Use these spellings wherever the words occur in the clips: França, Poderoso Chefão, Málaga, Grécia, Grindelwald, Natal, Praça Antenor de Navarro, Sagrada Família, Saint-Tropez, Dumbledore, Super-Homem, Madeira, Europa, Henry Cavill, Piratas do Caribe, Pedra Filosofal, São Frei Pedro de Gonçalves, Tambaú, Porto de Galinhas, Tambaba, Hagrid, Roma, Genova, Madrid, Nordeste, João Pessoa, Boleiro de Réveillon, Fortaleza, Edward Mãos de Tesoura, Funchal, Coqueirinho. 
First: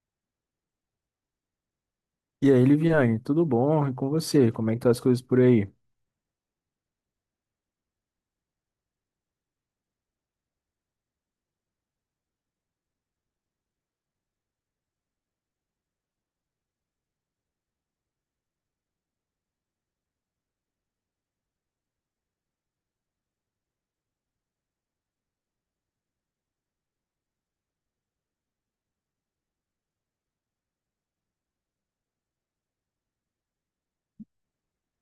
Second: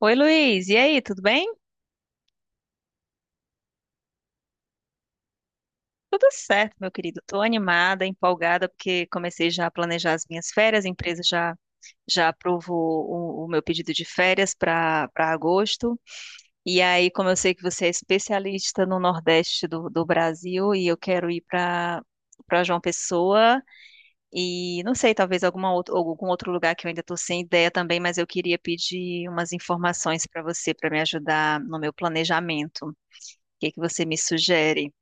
Oi, Luiz. E aí, tudo bem? E aí, Liviane, tudo bom? E com você? Como é que tá as coisas por aí? Tudo certo, meu querido. Estou animada, empolgada, porque comecei já a planejar as minhas férias. A empresa já aprovou o meu pedido de férias para agosto. E aí, como eu sei que você é especialista no Nordeste do Brasil e eu quero ir para João Pessoa e não sei, talvez alguma outra, algum outro lugar que eu ainda estou sem ideia também, mas eu queria pedir umas informações para você para me ajudar no meu planejamento. O que que você me sugere?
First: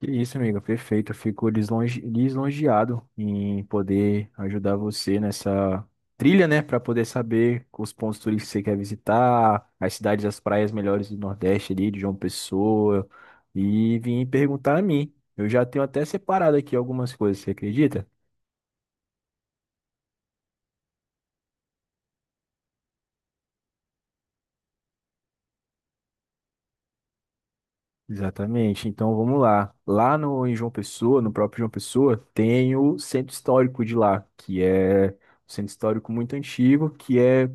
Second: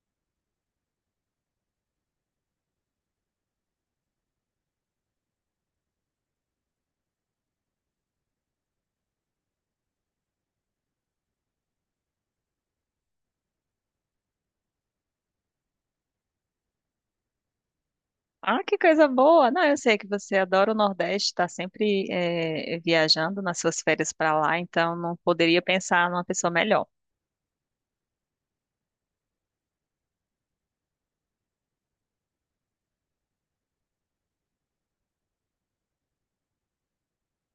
Que isso, amiga, perfeito. Eu fico lisonjeado em poder ajudar você nessa trilha, né? Para poder saber os pontos turísticos que você quer visitar, as cidades, as praias melhores do Nordeste ali, de João Pessoa, e vir perguntar a mim. Eu já tenho até separado aqui algumas coisas, você acredita? Ah, que coisa boa! Não, eu sei que você adora o Nordeste, está sempre viajando nas suas férias para lá, então não poderia pensar numa pessoa melhor. Exatamente. Então vamos lá. Lá em João Pessoa, no próprio João Pessoa, tem o centro histórico de lá, que é um centro histórico muito antigo, que é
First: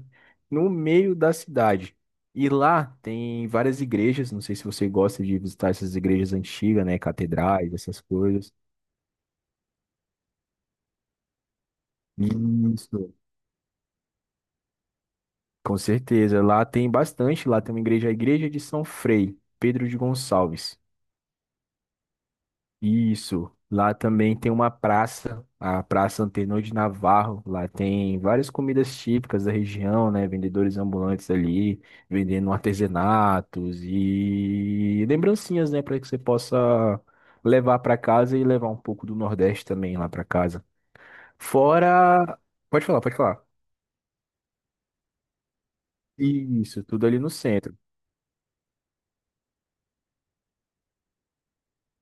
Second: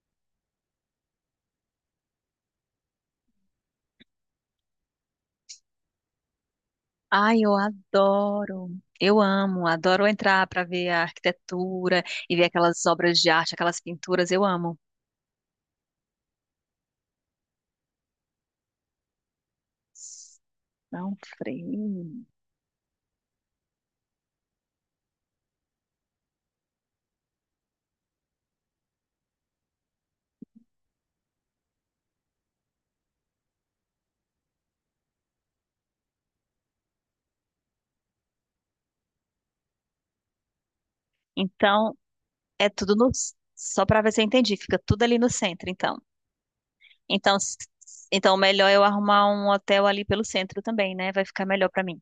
no meio da cidade. E lá tem várias igrejas, não sei se você gosta de visitar essas igrejas antigas, né, Ai, eu catedrais, essas coisas. adoro! Eu amo, adoro entrar para ver a arquitetura e ver aquelas Isso. obras de arte, aquelas pinturas, eu amo. Com certeza, lá tem bastante, lá tem uma igreja, a igreja de São Frei Pedro de Gonçalves. Não freio. Isso. Lá também tem uma praça, a Praça Antenor de Navarro. Lá tem várias comidas típicas da região, né? Vendedores ambulantes ali, vendendo artesanatos e lembrancinhas, né? Para que você possa levar para casa e levar um pouco do Nordeste também lá para casa. Então, Fora. é Pode tudo falar, no. pode falar. Só para ver se eu entendi, fica tudo ali no centro, então. Isso, tudo ali no Então, centro. então melhor eu arrumar um hotel ali pelo centro também, né? Vai ficar melhor para mim.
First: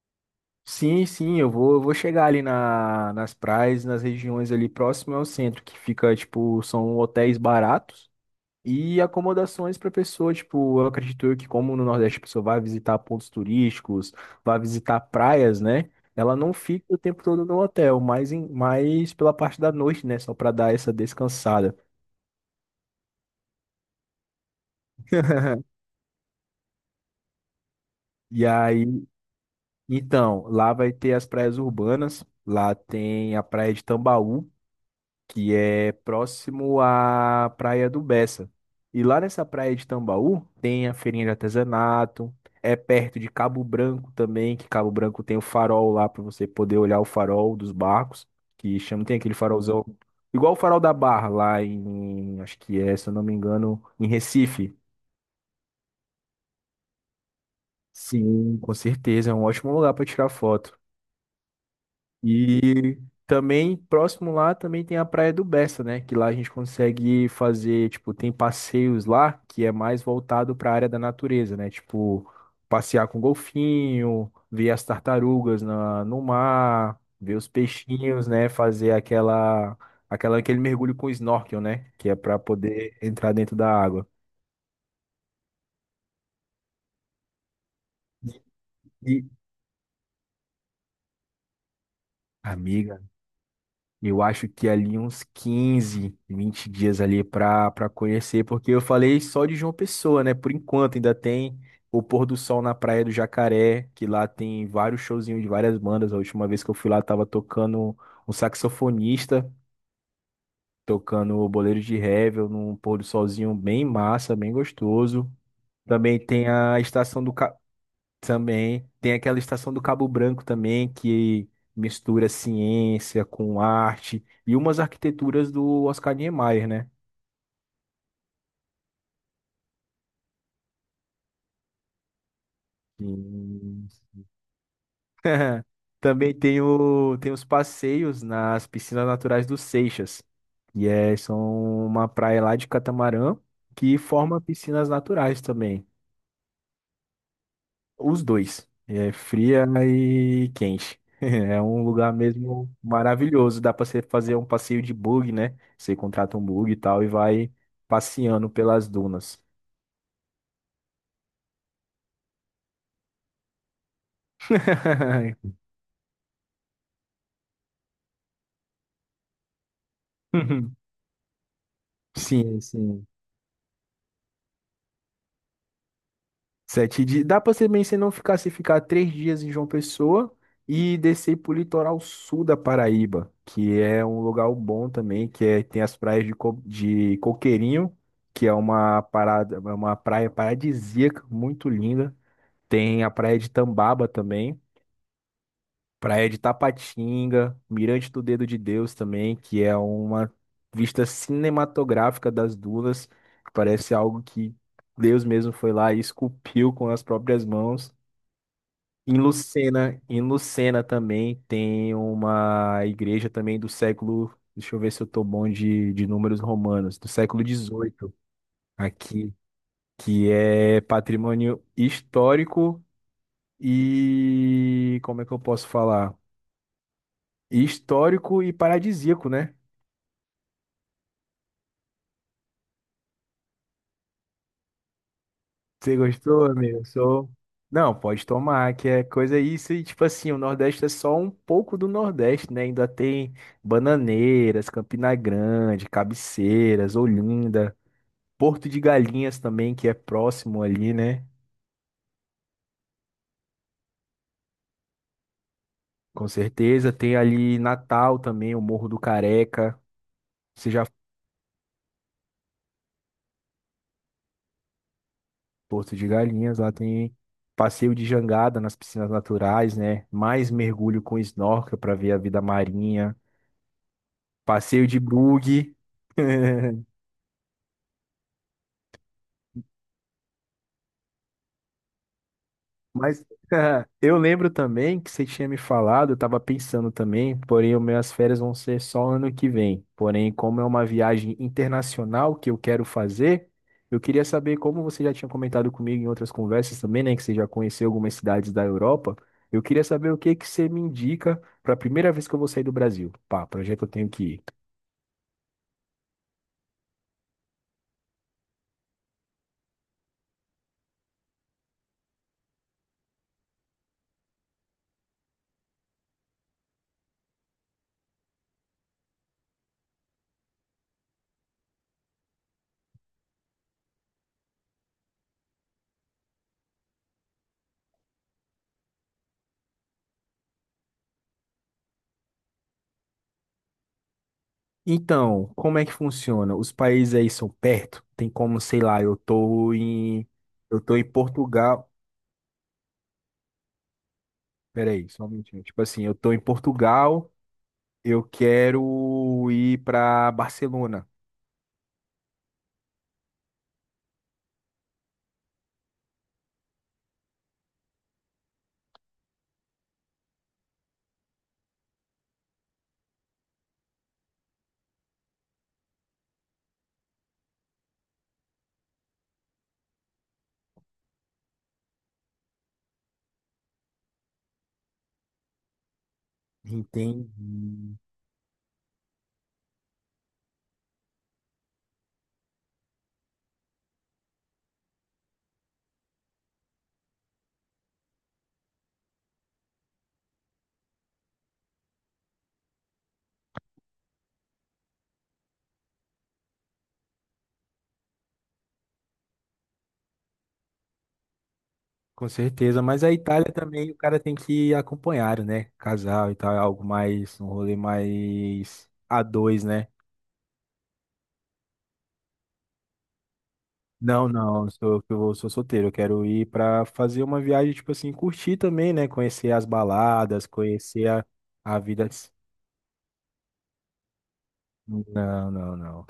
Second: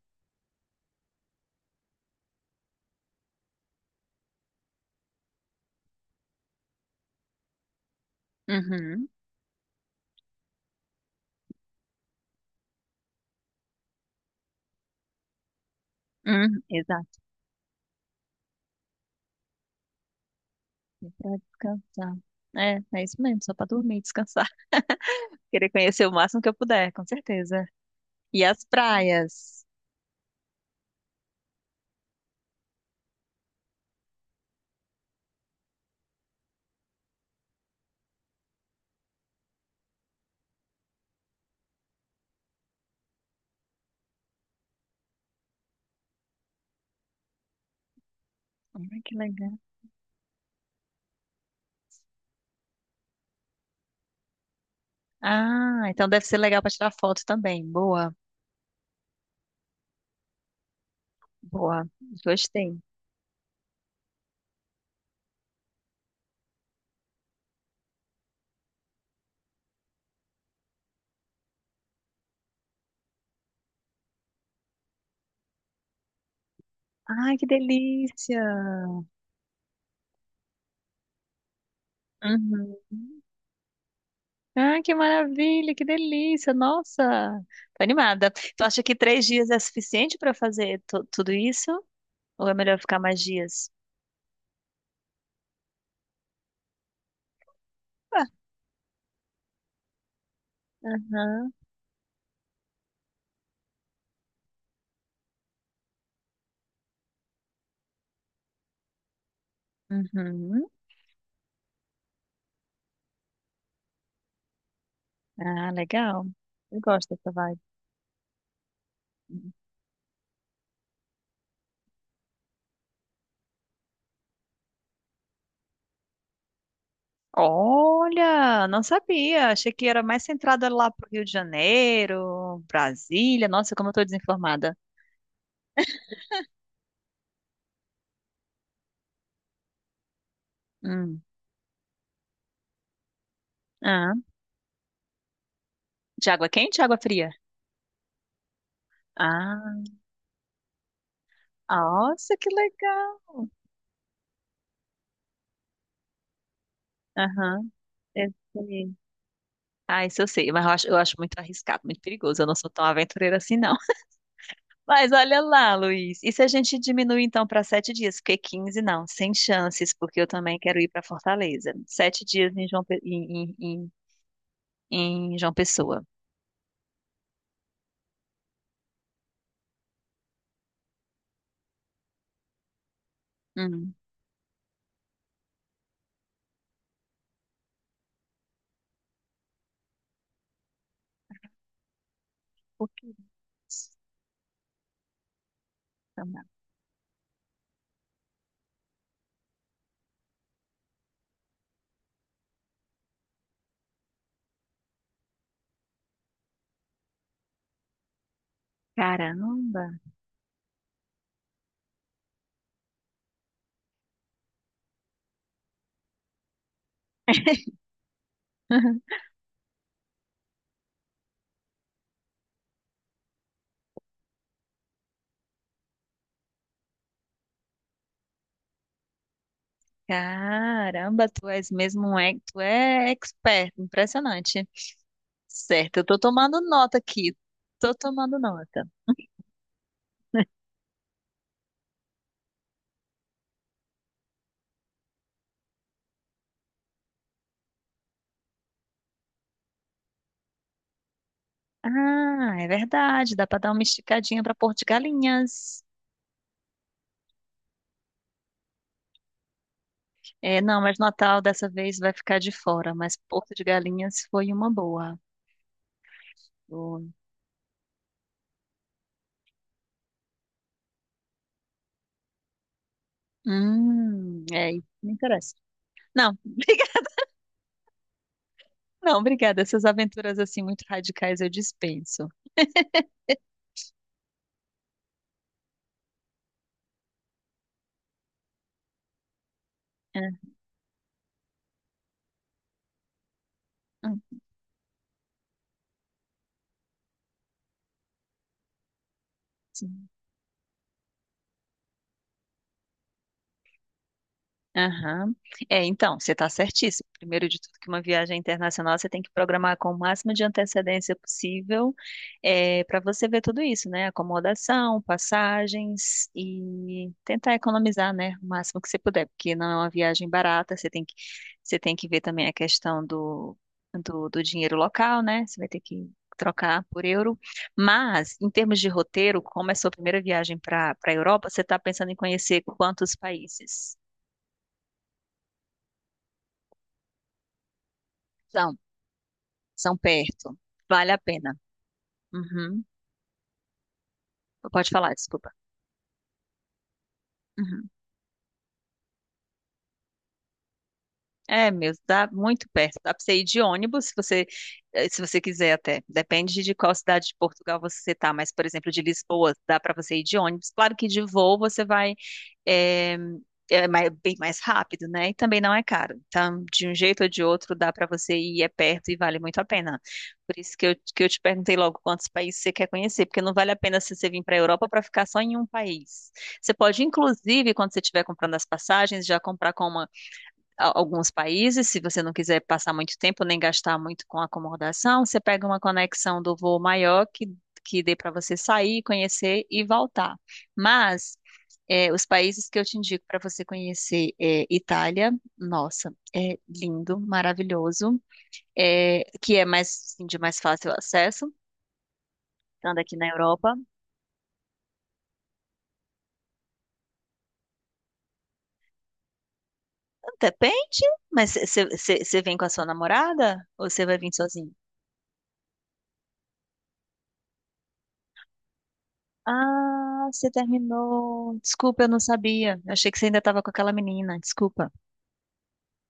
Sim, sim, eu vou chegar ali nas praias, nas regiões ali próximas ao centro, que fica, tipo, são hotéis baratos. E Uhum. acomodações para pessoa, tipo, eu acredito eu que como no Nordeste a pessoa vai visitar pontos turísticos, vai visitar praias, né? Ela não fica o Exato, tempo todo no hotel, mas, mas pela parte da noite, né? Só para dar essa pra descansada. descansar. É, é isso mesmo, só pra dormir, descansar. Querer conhecer o máximo que eu puder, com certeza. E E as aí, praias. então, lá vai ter as praias urbanas, lá tem a praia de Tambaú, que é próximo à Praia do Bessa. E lá nessa praia de Tambaú tem a feirinha de artesanato, é perto de Cabo Branco também, que Cabo Branco tem o farol lá para você poder olhar o farol dos barcos, que Ai, chama, que tem aquele legal. farolzão, igual o farol da Barra lá em, acho que é, se eu não me engano, em Recife. Ah, então deve ser legal pra tirar foto também. Boa, Sim, com certeza, é um ótimo lugar para tirar foto. boa. Gostei. E também, próximo lá, também tem a Praia do Bessa, né? Que lá a gente consegue fazer, tipo, tem passeios lá que é mais voltado para a área da natureza, né? Tipo, passear com golfinho, ver as tartarugas no mar, ver Ai, que os peixinhos, delícia. né? Fazer aquela, aquele mergulho com snorkel, né? Que é para Uhum. poder entrar dentro da água. Ai, que maravilha, que delícia. Nossa, tô animada. Tu acha que E, e- três dias é suficiente pra fazer tudo isso? Ou é melhor ficar Amiga, mais dias? eu acho que é ali uns 15, 20 dias ali para Ah, conhecer, porque eu falei só de João Pessoa, né? Por enquanto ainda aham. tem o pôr do sol na Praia do Jacaré, que lá tem vários showzinhos de várias bandas. A última vez que eu fui lá tava tocando um saxofonista, Uhum. tocando o Boleiro de Réveillon, num pôr do solzinho bem massa, bem gostoso. Ah, Também legal. tem Eu a gosto estação dessa do vibe. Também tem aquela estação do Cabo Branco também, que mistura ciência com arte e umas arquiteturas do Oscar Niemeyer, né? Olha, não sabia. Achei que era mais centrada lá pro Rio de Janeiro, Brasília. Nossa, como eu tô E- desinformada. Também tem, tem os passeios nas piscinas naturais dos Seixas, que é, Hum. são uma praia lá de catamarã que Ah, forma piscinas naturais também. de água quente ou água fria? Os dois. É fria Ah, e quente. É um lugar nossa, que mesmo legal. maravilhoso. Dá para você fazer um passeio de bug, né? Você contrata um bug e tal e vai Aham, eu passeando pelas sei. dunas. Ah, isso eu sei, mas eu acho muito arriscado, muito perigoso. Eu não sou tão aventureira assim, não. Mas olha lá, Luiz. E se a gente diminuir então para sete dias? Porque 15? Não, sem chances, porque eu também quero ir para Fortaleza. Sete dias Sim, em João, sim. Em João Pessoa. Sete dias. Dá pra ser bem se não ficar se ficar três dias em João Pessoa e descer pro litoral sul da Paraíba, que Hum, é um lugar bom também, que é, tem as praias de, de Coqueirinho, que é uma parada, é uma praia paradisíaca, muito linda. por Tem a que praia de isso? Tambaba também, praia de Tapatinga, Mirante do Dedo de Deus também, que é uma vista cinematográfica das dunas. Que parece algo que Deus mesmo foi lá e esculpiu com as próprias mãos. Caramba! Em Lucena também tem uma igreja também do século, deixa eu ver se eu tô bom de números romanos, do século XVIII aqui, que é patrimônio histórico e como é que eu posso falar? Histórico e paradisíaco, né? Caramba, tu és mesmo tu é expert, impressionante. Você Certo, eu tô gostou, tomando amigo? nota Sou. aqui. Não, Tô pode tomando tomar, nota. que é coisa isso. E tipo assim, o Nordeste é só um pouco do Nordeste, né? Ainda tem Bananeiras, Campina Grande, Cabeceiras, Olinda, Porto de Galinhas também, que é próximo ali, né? Ah, é verdade, dá para dar uma esticadinha para Porto de Galinhas. Com certeza. Tem ali Natal também, o Morro do Careca. É, Você não, já foi mas Natal dessa vez vai ficar de fora, mas Porto de Galinhas foi uma boa. em Porto de Galinhas, lá Foi. tem passeio de jangada nas piscinas naturais, né? Mais mergulho com snorkel para ver a vida marinha. É, isso Passeio de me interessa. bug. Não, não, obrigada. Essas aventuras assim muito radicais eu dispenso. Mas eu lembro também que você tinha me falado, eu estava pensando também, porém, as minhas férias vão ser só ano que vem. É, Porém, como é uma viagem internacional que eu quero fazer, eu queria hum, saber como você já tinha comentado comigo em outras conversas também, né, que você já conheceu algumas cidades da Europa. Eu queria sim. saber o que que você me indica para a primeira vez que eu vou sair do Brasil. Pá, para onde é que eu tenho que ir? Aham. É, então, você está certíssimo. Primeiro de tudo, que uma viagem internacional você tem que programar com o máximo de antecedência possível, para você ver tudo isso, né? Acomodação, passagens e tentar economizar, né? O máximo que você puder, porque não é uma viagem barata, você tem que ver também a questão do dinheiro local, né? Você vai ter que trocar por euro. Mas, em termos de roteiro, como é sua primeira viagem para a Europa, você está pensando em conhecer quantos países? Então, como é que funciona? Os países aí são perto? Tem como, sei lá, São perto. eu tô em Vale a pena. Portugal. Uhum. Pode Peraí, falar, só um desculpa. minutinho. Tipo assim, eu tô em Portugal, Uhum. eu quero ir pra Barcelona. É mesmo, dá muito perto. Dá pra você ir de ônibus, se você quiser até. Depende de qual cidade de Portugal você tá, mas, por exemplo, de Lisboa, dá pra você ir de ônibus. Claro que de voo você vai. eh, Bem mais rápido, né? E também não é caro. Então, de um jeito ou de outro, dá para você ir, é perto e vale muito a pena. Por isso que eu, te perguntei logo quantos países você quer conhecer, porque não vale a pena se você vir para a Europa para ficar só em um país. Você pode, Entendi. inclusive, quando você estiver comprando as passagens, já comprar com alguns países, se você não quiser passar muito tempo nem gastar muito com acomodação, você pega uma conexão do voo maior que dê para você sair, conhecer e voltar. Mas é, os países que eu te indico para você conhecer é Itália, nossa, é lindo, maravilhoso, que é mais assim, de mais fácil acesso, Com certeza, estando mas a aqui na Itália Europa. também o cara tem que ir acompanhado, né? Casal e tal, é algo mais, um rolê mais a dois, né? Depende, mas você vem com a sua namorada ou você vai Não, vir não, sozinho? Eu sou solteiro, eu quero ir pra fazer uma viagem, tipo assim, curtir também, né? Conhecer as Ah, baladas, você conhecer terminou. a Desculpa, vida. eu não sabia. Eu achei que você ainda estava com aquela menina. Desculpa. Não, não, não.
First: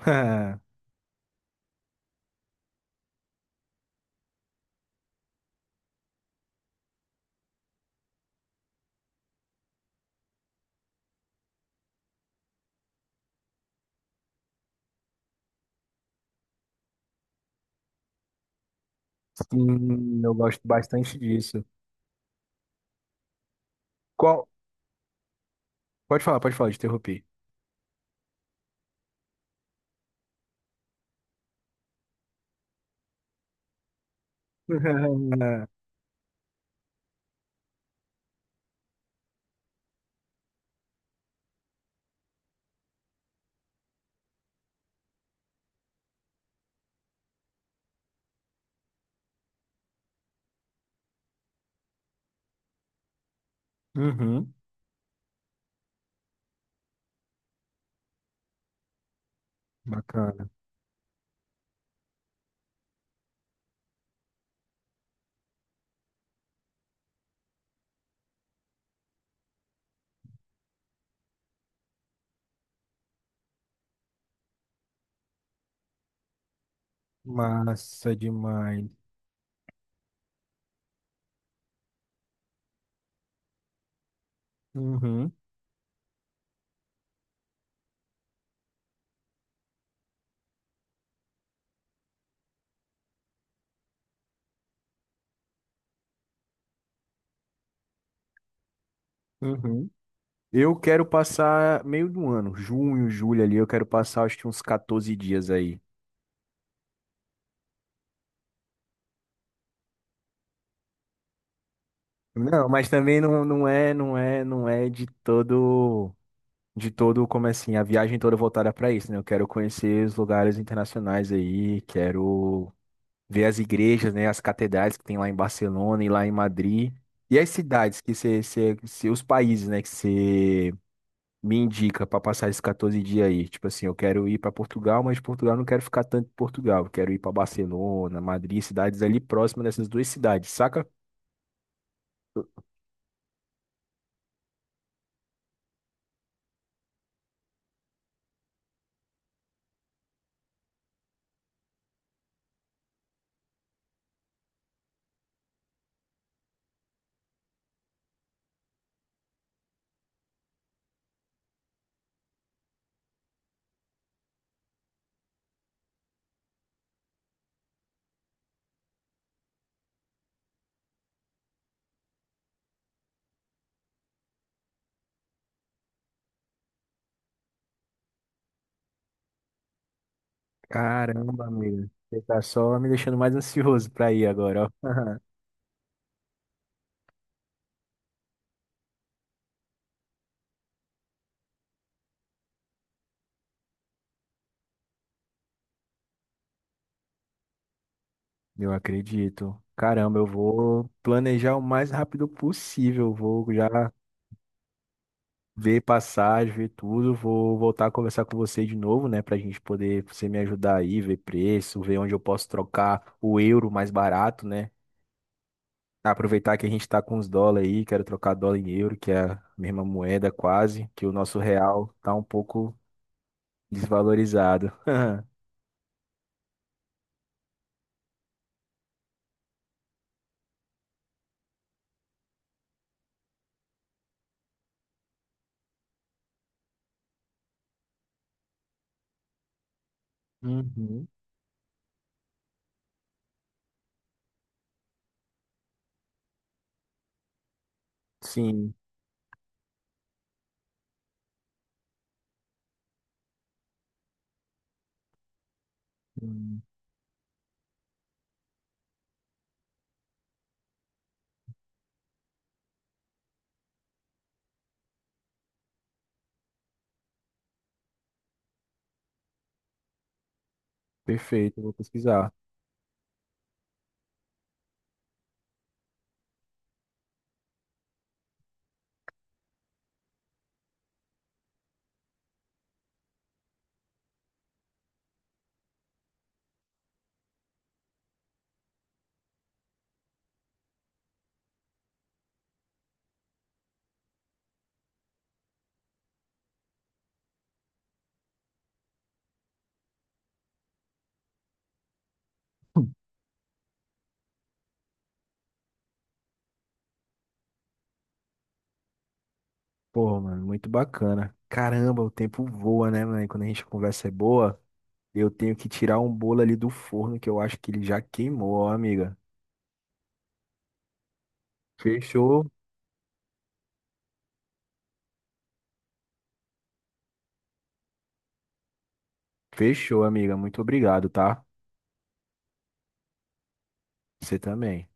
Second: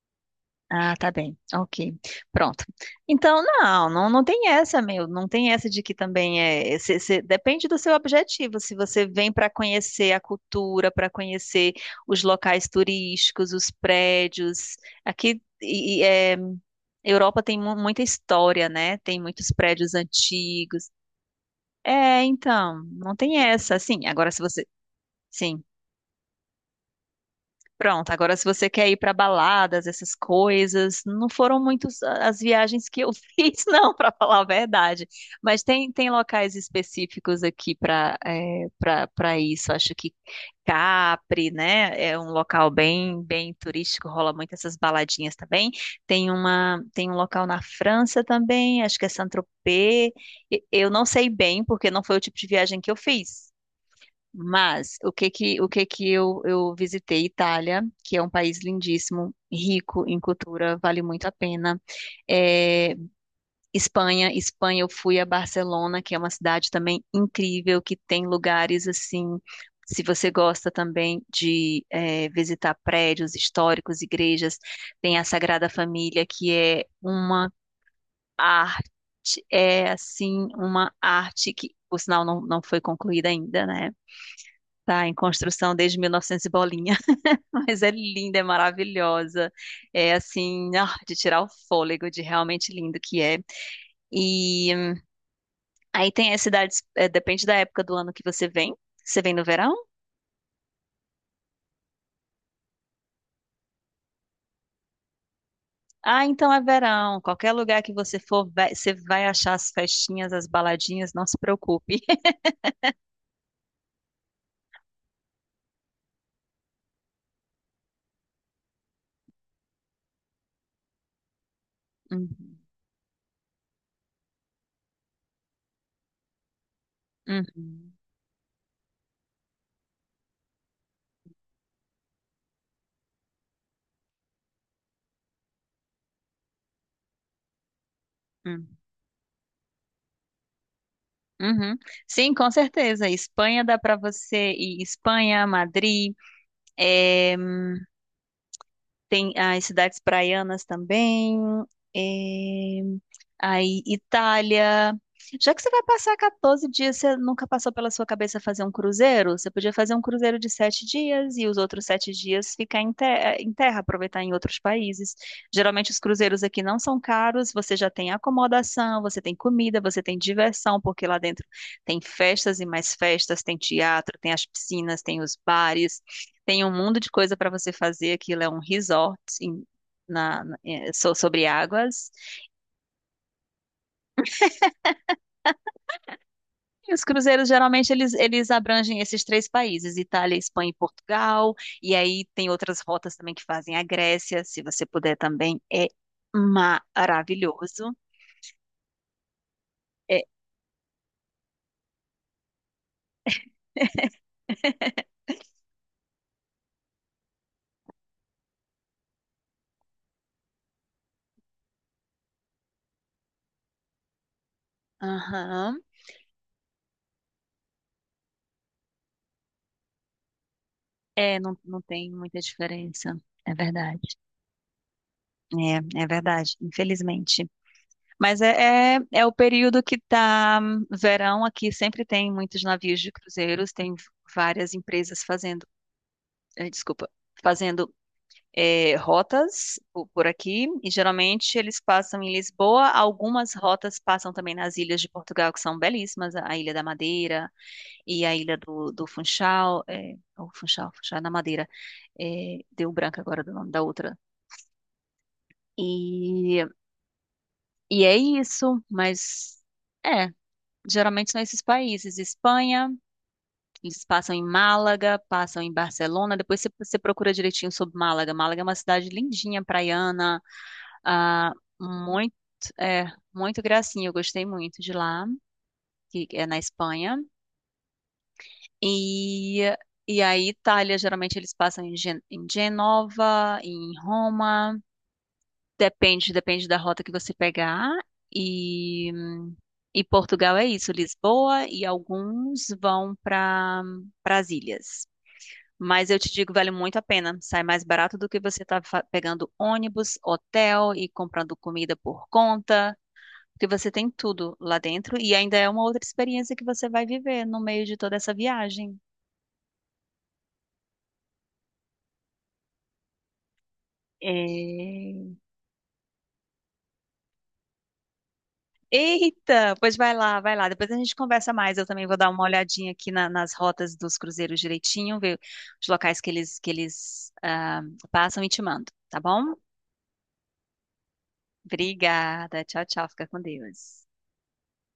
Ah, tá bem. Ok. Pronto. Então, não, não, não tem essa, meu. Não tem essa de que também é. Depende do seu objetivo. Se você vem para conhecer a cultura, para conhecer os locais turísticos, os prédios. Aqui, Europa tem muita história, né? Tem muitos prédios Sim, eu gosto antigos. bastante disso. É, então, não tem essa. Sim, agora se Qual? você. Sim. Pode falar, te interrompi. Pronto, agora se você quer ir para baladas, essas coisas, não foram muitas as viagens que eu fiz, não, para falar a verdade. Mas tem locais específicos aqui para isso. Acho que Capri, né, é um local bem bem turístico, rola muito essas baladinhas também. Tem uma tem um local na França também, acho que é Saint-Tropez. Eu não sei bem, porque não foi o tipo de viagem que eu fiz. Uhum, Mas o que que eu visitei Itália, que é um país lindíssimo, rico em bacana. cultura, vale muito a pena. É, Espanha eu fui a Barcelona, que é uma cidade também incrível, que tem lugares assim. Se você gosta também de visitar prédios históricos, igrejas, tem a Sagrada Família, que é uma Massa demais. arte, é assim, uma arte que, por sinal, não, não foi concluída ainda, né? Tá em Uhum, construção desde 1900 e novecentos e bolinha, mas é linda, é maravilhosa. É assim, ah, de tirar o fôlego, de realmente lindo que é. E hum, Aí tem as cidades, depende da época do ano que você vem. Você vem no verão? uhum. Eu quero passar meio do ano, junho, julho ali, eu quero passar acho que uns 14 dias aí. Ah, então é verão. Qualquer lugar que você for, você vai achar as festinhas, as baladinhas, não se preocupe. Não, mas também não, não é de todo, como é assim, a viagem toda voltada para isso, né? Eu quero conhecer os lugares internacionais aí, quero ver as igrejas, né, as catedrais que tem lá em Barcelona e lá em Madrid. E Uhum, as uhum, cidades que os países, né, que você me indica para passar esses 14 dias aí. Tipo assim, eu quero ir para Portugal, mas de Portugal eu não quero ficar tanto em Portugal. Eu quero ir para Barcelona, Madrid, uhum, cidades ali próximas dessas duas cidades, saca? uhum. Sim, com certeza. Espanha dá para você ir Espanha, Madrid. é, Tem as cidades praianas também. É, Aí, Itália. Já que você vai passar 14 dias, você nunca passou pela sua cabeça fazer um cruzeiro? Você podia fazer um cruzeiro de sete dias e os outros sete dias ficar em, em terra, aproveitar em outros países. Geralmente os cruzeiros aqui não são caros, você já tem acomodação, você tem comida, você tem diversão, porque lá dentro tem festas e mais festas, tem teatro, tem as piscinas, tem os bares, tem um mundo de coisa para você fazer. Aquilo é um resort sobre Caramba, amigo. águas. Você tá só me deixando mais ansioso pra ir agora, ó. E os cruzeiros geralmente eles abrangem esses três países, Itália, Espanha e Portugal, e aí tem outras rotas também que fazem a Grécia, se você puder também, é maravilhoso. Eu acredito. Caramba, É, eu vou planejar o mais rápido possível. Vou já ver passagem, ver tudo. Vou voltar a conversar com você de novo, né? Pra gente poder você me ajudar aí, ver preço, ver onde eu posso trocar o euro mais barato, né? aham. Aproveitar que a gente tá com os dólares aí, quero trocar dólar em euro, que é a mesma moeda quase, que o É, nosso não, não real tem tá um muita pouco diferença, é verdade. desvalorizado. É, é verdade, infelizmente. Mas é o período que tá verão aqui, sempre tem muitos navios de cruzeiros, tem várias empresas fazendo, desculpa, fazendo rotas por aqui, e Uhum. geralmente eles passam em Lisboa. Algumas rotas passam também nas ilhas de Portugal, que são belíssimas, a Ilha da Madeira e a Ilha Sim, do Funchal, o Funchal na Madeira, deu branco agora do nome da outra. hum, E, e é isso, mas é, geralmente são esses países, Espanha. Eles passam em Málaga, passam em Barcelona. Depois você procura direitinho sobre Málaga. Málaga é uma cidade lindinha, praiana, ah, perfeito, eu vou muito, pesquisar. é, muito gracinha, eu gostei muito de lá, que é na Espanha. E, e a Itália, geralmente eles passam em, Gen em Genova, em Roma, depende da rota que você pegar. E, e Portugal é isso, Lisboa, e alguns vão para as ilhas. Mas eu te digo, vale muito a pena. Sai mais barato do que você tá pegando ônibus, hotel e comprando comida por conta. Porque você tem tudo lá dentro e ainda é uma outra experiência que você vai viver no meio de toda essa viagem. Pô, mano, muito bacana. Caramba, o tempo voa, né, mano? Quando a gente conversa é boa. Eu É. tenho que tirar um bolo ali do forno que eu acho que ele já queimou, ó, amiga. Eita, pois vai lá, vai lá. Depois a gente conversa mais. Eu também vou dar uma Fechou, olhadinha aqui nas rotas dos cruzeiros direitinho, ver os locais que eles passam e te mando, tá bom? fechou, amiga. Muito obrigado, tá? Obrigada. Tchau, tchau. Fica com Deus. Você também.